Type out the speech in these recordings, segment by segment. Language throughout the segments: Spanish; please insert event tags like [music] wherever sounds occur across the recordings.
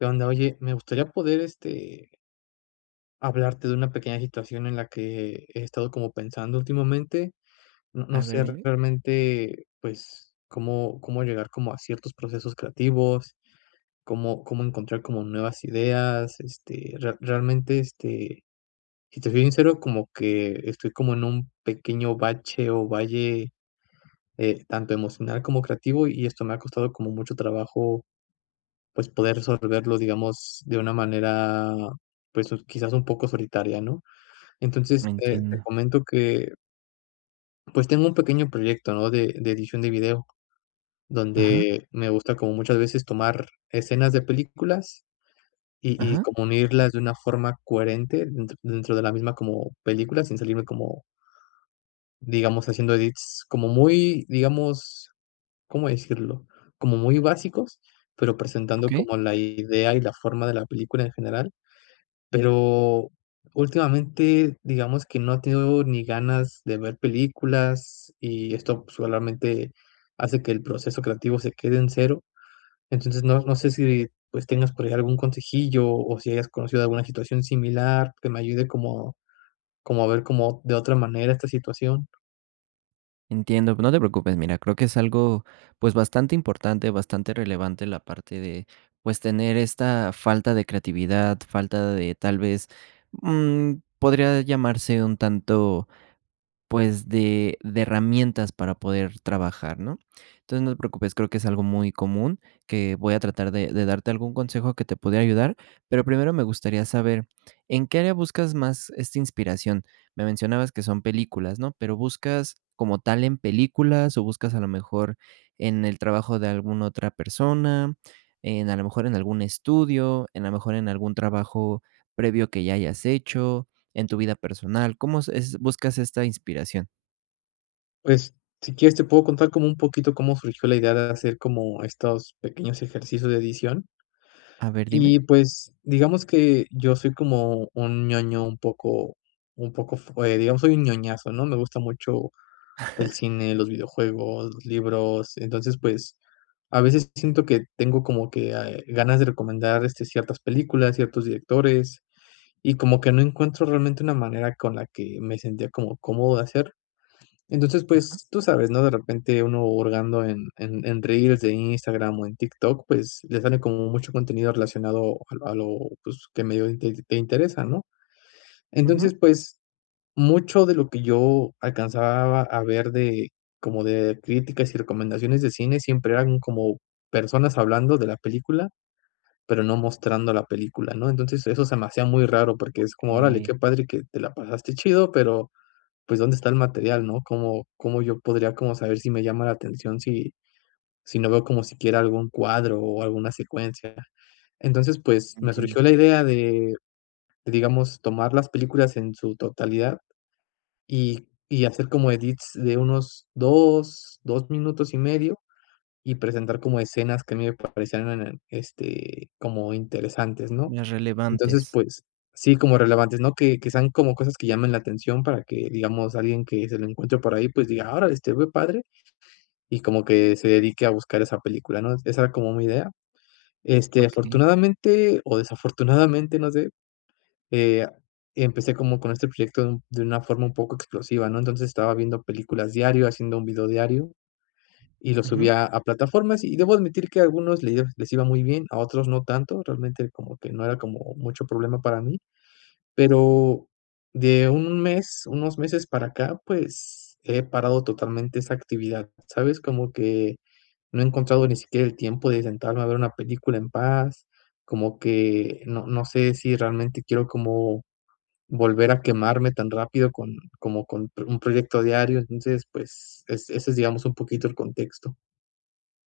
Qué onda, oye, me gustaría poder, este hablarte de una pequeña situación en la que he estado como pensando últimamente. No no A ver, sé dime. realmente, pues, cómo cómo llegar como a ciertos procesos creativos, cómo cómo encontrar como nuevas ideas. Este, rea realmente, este, si te soy sincero, como que estoy como en un pequeño bache o valle, eh, tanto emocional como creativo, y esto me ha costado como mucho trabajo, pues, poder resolverlo, digamos, de una manera, pues, quizás un poco solitaria, ¿no? Lo Entonces, eh, te entiendo. comento que pues, tengo un pequeño proyecto, ¿no?, de de edición de video, Ajá. donde me gusta como muchas veces tomar escenas de películas, y y Ajá. como unirlas de una forma coherente dentro dentro de la misma como película, sin salirme como digamos, haciendo edits como muy, digamos, ¿cómo decirlo?, como muy básicos, pero presentando Okey. como la idea y la forma de la película en general. Pero, últimamente, digamos que no ha tenido ni ganas de ver películas, y esto solamente hace que el proceso creativo se quede en cero. Entonces, no no sé si, pues, tengas por llegar algún consejillo, o si hayas conocido alguna situación similar que me ayude como como a ver como de otra manera esta situación. Entiendo, pero no te preocupes, mira, creo que es algo, pues, bastante importante, bastante relevante la parte de, pues, tener esta falta de creatividad, falta de, tal vez, mm, podría llamarse un tanto, pues, de de herramientas para poder trabajar, ¿no? Entonces, no te preocupes, creo que es algo muy común, que voy a tratar de de darte algún consejo que te pudiera ayudar, pero primero me gustaría saber, ¿en qué área buscas más esta inspiración? Me mencionabas que son películas, ¿no?, pero, ¿buscas, como tal, en películas, o buscas, a lo mejor, en el trabajo de alguna otra persona, en, a lo mejor en algún estudio, en a lo mejor en algún trabajo previo que ya hayas hecho en tu vida personal? ¿Cómo es es buscas esta inspiración? Pues, si quieres te puedo contar como un poquito cómo surgió la idea de hacer como estos pequeños ejercicios de edición. A ver, dime. Y pues, digamos que yo soy como un ñoño, un poco un poco f eh, digamos, soy un ñoñazo, ¿no? Me gusta mucho el [chuckles] cine, los videojuegos, los libros. Entonces, pues, a veces siento que tengo como que, ah, eh, ganas de recomendar, este, ciertas películas, ciertos directores, y como que no encuentro realmente una manera con la que me sentía como cómodo de hacer. Entonces, Ajá. pues, tú sabes, ¿no?, de repente uno hurgando en en en reels de Instagram o en TikTok, pues, le sale como mucho contenido relacionado al a lo, pues, que medio int te te interesa, ¿no? Ujú. Entonces, pues, mucho de lo que yo alcanzaba a ver de, como de críticas y recomendaciones de cine siempre eran como personas hablando de la película, pero no mostrando la película, ¿no? Entonces, eso se me hacía muy raro porque es como: "Órale, Okey. qué padre que te la pasaste chido, pero, pues, ¿dónde está el material, no? ¿Cómo cómo yo podría como saber si me llama la atención si si no veo como siquiera algún cuadro, o alguna secuencia?". Entonces, pues, me Entiendo. surgió la idea de, digamos, tomar las películas en su totalidad y y hacer como edits de unos 2, 2 minutos y medio, y presentar como escenas que a mí me parecían en el este, como interesantes, ¿no? Las Entonces, relevantes. pues, sí, como relevantes, ¿no?, que que sean como cosas que llamen la atención para que, digamos, alguien que se la encuentre por ahí, pues, diga: "Órale, se ve padre", y como que se dedique a buscar esa película, ¿no? Esa era como mi idea, este, Okey. afortunadamente, o desafortunadamente, no sé, eh, empecé como con este proyecto de un de una forma un poco explosiva, ¿no? Entonces, estaba viendo películas diario, haciendo un video diario, y lo Ujú. subía a plataformas, y debo admitir que a algunos le les iba muy bien, a otros no tanto, realmente como que no era como mucho problema para mí, pero de 1 mes unos meses para acá, pues, he parado totalmente esa actividad, ¿sabes? Como que no he encontrado ni siquiera el tiempo de sentarme a ver una película en paz, como que no no sé si realmente quiero como volver a quemarme tan rápido con como, con un proyecto diario, entonces, pues, es ese es, digamos, un poquito el contexto.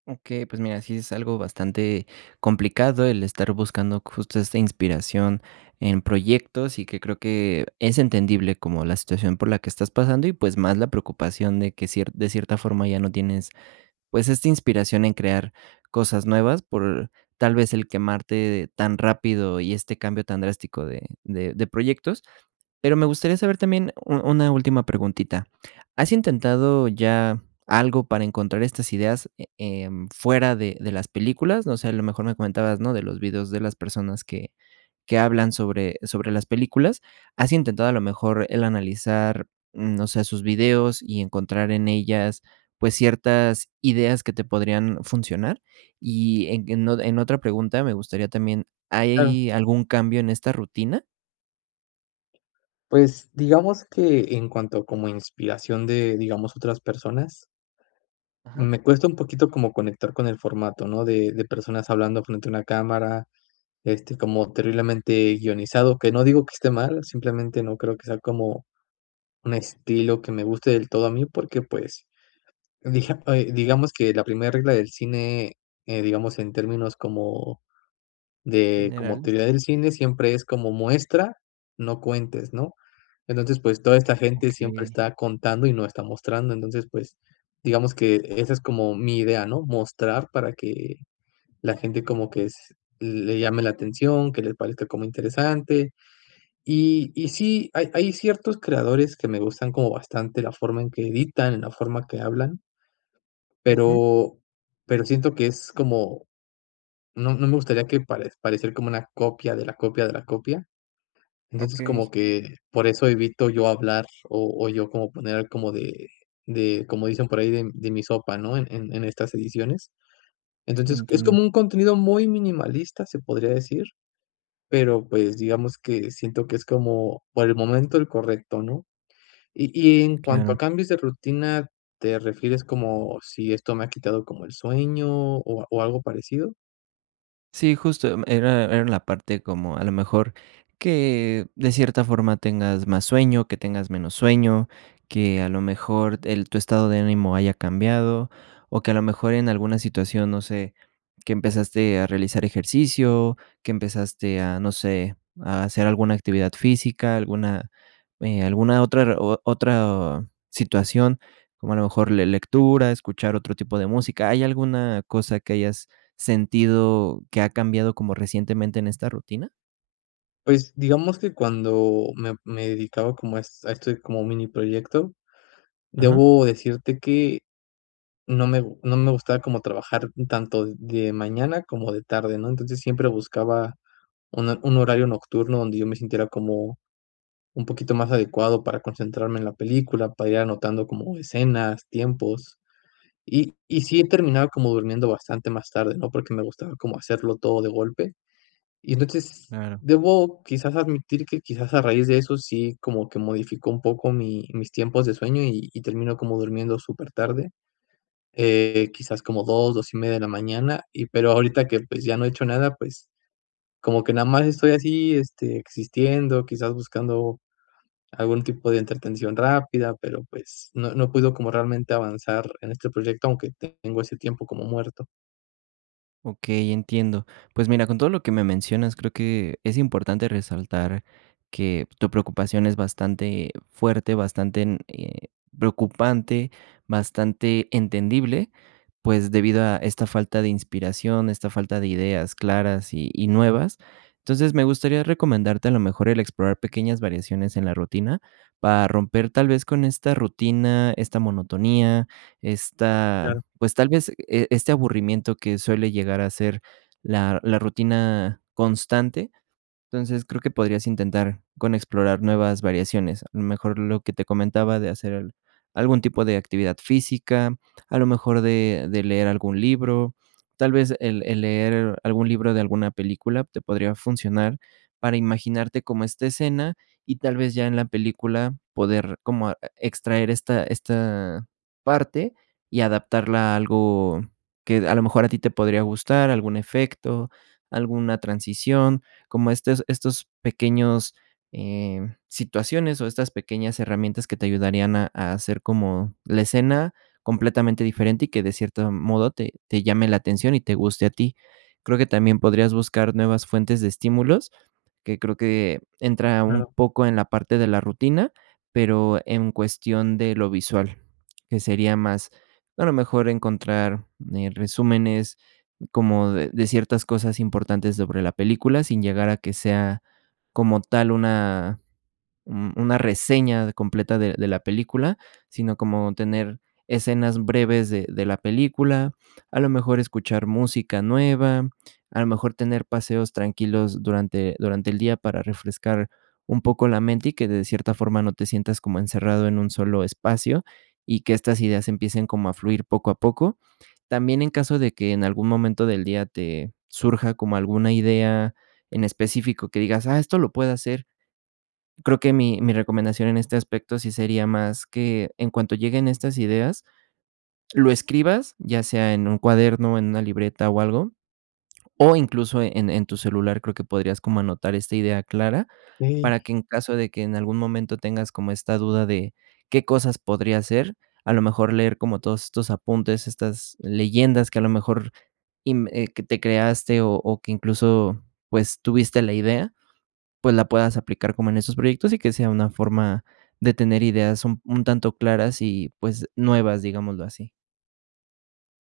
Okey, pues, mira, sí es algo bastante complicado el estar buscando justo esta inspiración en proyectos, y que creo que es entendible, como la situación por la que estás pasando y, pues, más la preocupación de que ciert de cierta forma ya no tienes, pues, esta inspiración en crear cosas nuevas por, tal vez, el quemarte tan rápido, y este cambio tan drástico de de de proyectos. Pero me gustaría saber también, u una última preguntita, ¿has intentado ya algo para encontrar estas ideas, eh, em, fuera de de las películas? O sea, a lo mejor, me comentabas, ¿no?, de los videos de las personas que que hablan sobre sobre las películas, ¿has intentado a lo mejor el analizar, mm, no sé, sus videos y encontrar en ellas, pues, ciertas ideas que te podrían funcionar? Y en en o en otra pregunta, me gustaría también, Claro. ¿hay algún cambio en esta rutina? Pues, digamos que en cuanto como inspiración de, digamos, otras personas Ajá. me cuesta un poquito como conectar con el formato, ¿no?, de de personas hablando frente a una cámara, este, como terriblemente guionizado, que no digo que esté mal, simplemente no creo que sea como un estilo que me guste del todo a mí, porque pues dija eh, digamos que la primer regla del cine, eh, digamos, en términos como de como Generales. teoría del cine, siempre es como muestra, no cuentes, ¿no? Entonces, pues toda esta gente siempre Okey. está contando y no está mostrando. Entonces, pues, digamos que esa es como mi idea, ¿no?, mostrar para que la gente como que s l le llame la atención, que le parezca como interesante. Y y sí, hay hay ciertos creadores que me gustan como bastante, la forma en que editan, la forma que hablan Ujú. pero pero siento que es como no no me gustaría que pare parecer como una copia de la copia de la copia. Entonces, Okey. como que por eso evito yo hablar, o o yo como poner como de de, como dicen por ahí, de de mi sopa, ¿no?, en en en estas ediciones. Entonces, es Entiendo. como un contenido muy minimalista, se podría decir, pero, pues, digamos que siento que es como, por el momento, el correcto, ¿no? Y y en cuanto Claro. a cambios de rutina, ¿te refieres como si esto me ha quitado como el sueño, o o algo parecido? Sí, justo, mm, era era la parte como, a lo mejor, que de cierta forma tengas más sueño, que tengas menos sueño, que a lo mejor el tu estado de ánimo haya cambiado, o que, a lo mejor, en alguna situación, no sé, que empezaste a realizar ejercicio, que empezaste a, no sé, a hacer alguna actividad física, alguna, eh, alguna otra re otra situación, como a lo mejor le lectura, escuchar otro tipo de música, ¿hay alguna cosa que hayas sentido que ha cambiado como recientemente en esta rutina? Pues, digamos que cuando me me dedicaba como es a esto como mini proyecto, Ajá. debo decirte que, no me no me gustaba como trabajar tanto de mañana como de tarde, ¿no?, entonces, siempre buscaba una un horario nocturno donde yo me sintiera como un poquito más adecuado para concentrarme en la película, para ir anotando como escenas, tiempos, y y sí he terminado como durmiendo bastante más tarde, ¿no?, porque me gustaba como hacerlo todo de golpe, y entonces, Claro. debo quizás admitir que quizás a raíz de eso sí como que modifico un poco mi mis tiempos de sueño, y y termino como durmiendo súper tarde, eh, quizás como 2, 2 y media de la mañana, y pero ahorita que, pues, ya no he hecho nada, pues, como que nada más estoy así, este, existiendo, quizás buscando algún tipo de entretención rápida, pero, pues, no no puedo como realmente avanzar en este proyecto, aunque tengo ese tiempo como muerto. Okey, entiendo, pues, mira, con todo lo que me mencionas, creo que es importante resaltar que tu preocupación es bastante fuerte, bastante n eh, preocupante, bastante entendible, pues debido a esta falta de inspiración, esta falta de ideas claras y y nuevas. Entonces, me gustaría recomendarte, a lo mejor, el explorar pequeñas variaciones en la rutina para romper, tal vez, con esta rutina, esta monotonía, esta, Claro. pues, tal vez, e este aburrimiento que suele llegar a ser la la rutina constante. Entonces, creo que podrías intentar con explorar nuevas variaciones, a lo mejor lo que te comentaba de hacer algún tipo de actividad física, a lo mejor de de leer algún libro. Tal vez, el el leer algún libro de alguna película te podría funcionar para imaginarte cómo esta escena, y tal vez ya en la película poder como e extraer esta esta parte, y adaptarla a algo que a lo mejor a ti te podría gustar, algún efecto, alguna transición, como estos estos pequeños, eh, situaciones o estas pequeñas herramientas que te ayudarían a a hacer como la escena completamente diferente, y que de cierto modo te te llame la atención y te guste a ti. Creo que también podrías buscar nuevas fuentes de estímulos, que creo que entra un Claro. poco en la parte de la rutina, pero en cuestión de lo visual, que sería más, a lo mejor, encontrar, eh, resúmenes como de de ciertas cosas importantes sobre la película, sin llegar a que sea, como tal, una un una reseña de completa de de la película, sino como tener escenas breves de de la película, a lo mejor escuchar música nueva, a lo mejor tener paseos tranquilos durante durante el día para refrescar un poco la mente y que, de cierta forma, no te sientas como encerrado en un solo espacio, y que estas ideas empiecen como a fluir poco a poco. También en caso de que en algún momento del día te surja como alguna idea en específico que digas: "Ah, esto lo puedo hacer" Creo que mi mi recomendación en este aspecto sí sería más que, en cuanto lleguen estas ideas, lo escribas, ya sea en un cuaderno, en una libreta o algo, o incluso en en tu celular creo que podrías como anotar esta idea clara Ey. para que en caso de que en algún momento tengas como esta duda de qué cosas podría ser, a lo mejor leer como todos estos apuntes, estas leyendas que a lo mejor inv eh, que te creaste, o o que incluso, pues, tuviste la idea, pues la puedas aplicar como en esos proyectos y que sea una forma de tener ideas un un tanto claras y, pues nuevas, digámoslo así.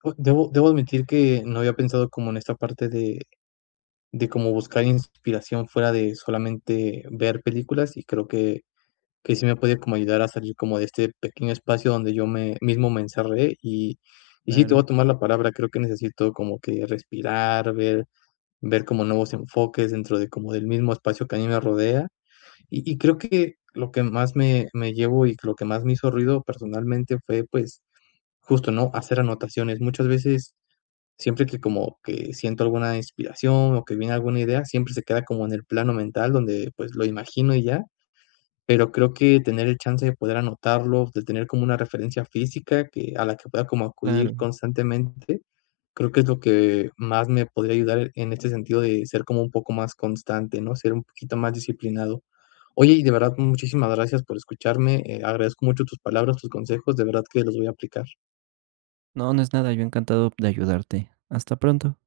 Oh, debo debo admitir que no había pensado como en esta parte de de como buscar inspiración fuera de solamente ver películas, y creo que que sí me puede como ayudar a salir como de este pequeño espacio donde yo me mismo me encerré y y sí te voy a Claro. tomar la palabra, creo que necesito como que respirar, ver ver como nuevos enfoques dentro de como del mismo espacio que a mí me rodea. Y y creo que lo que más me me llevó y lo que más me hizo ruido, personalmente fue, pues, justo, ¿no? Hacer anotaciones. Muchas veces siempre que como que siento alguna inspiración o que viene alguna idea, siempre se queda como en el plano mental donde, pues, lo imagino y ya, pero creo que tener el chance de poder anotarlo, de tener como una referencia física que a la que pueda como acudir Claro. constantemente, creo que es lo que más me podría ayudar en este sentido de ser como un poco más constante, ¿no? Ser un poquito más disciplinado. Oye, y de verdad, muchísimas gracias por escucharme, eh, agradezco mucho tus palabras, tus consejos, de verdad que los voy a aplicar. No, no es nada, yo encantado de ayudarte. Hasta pronto.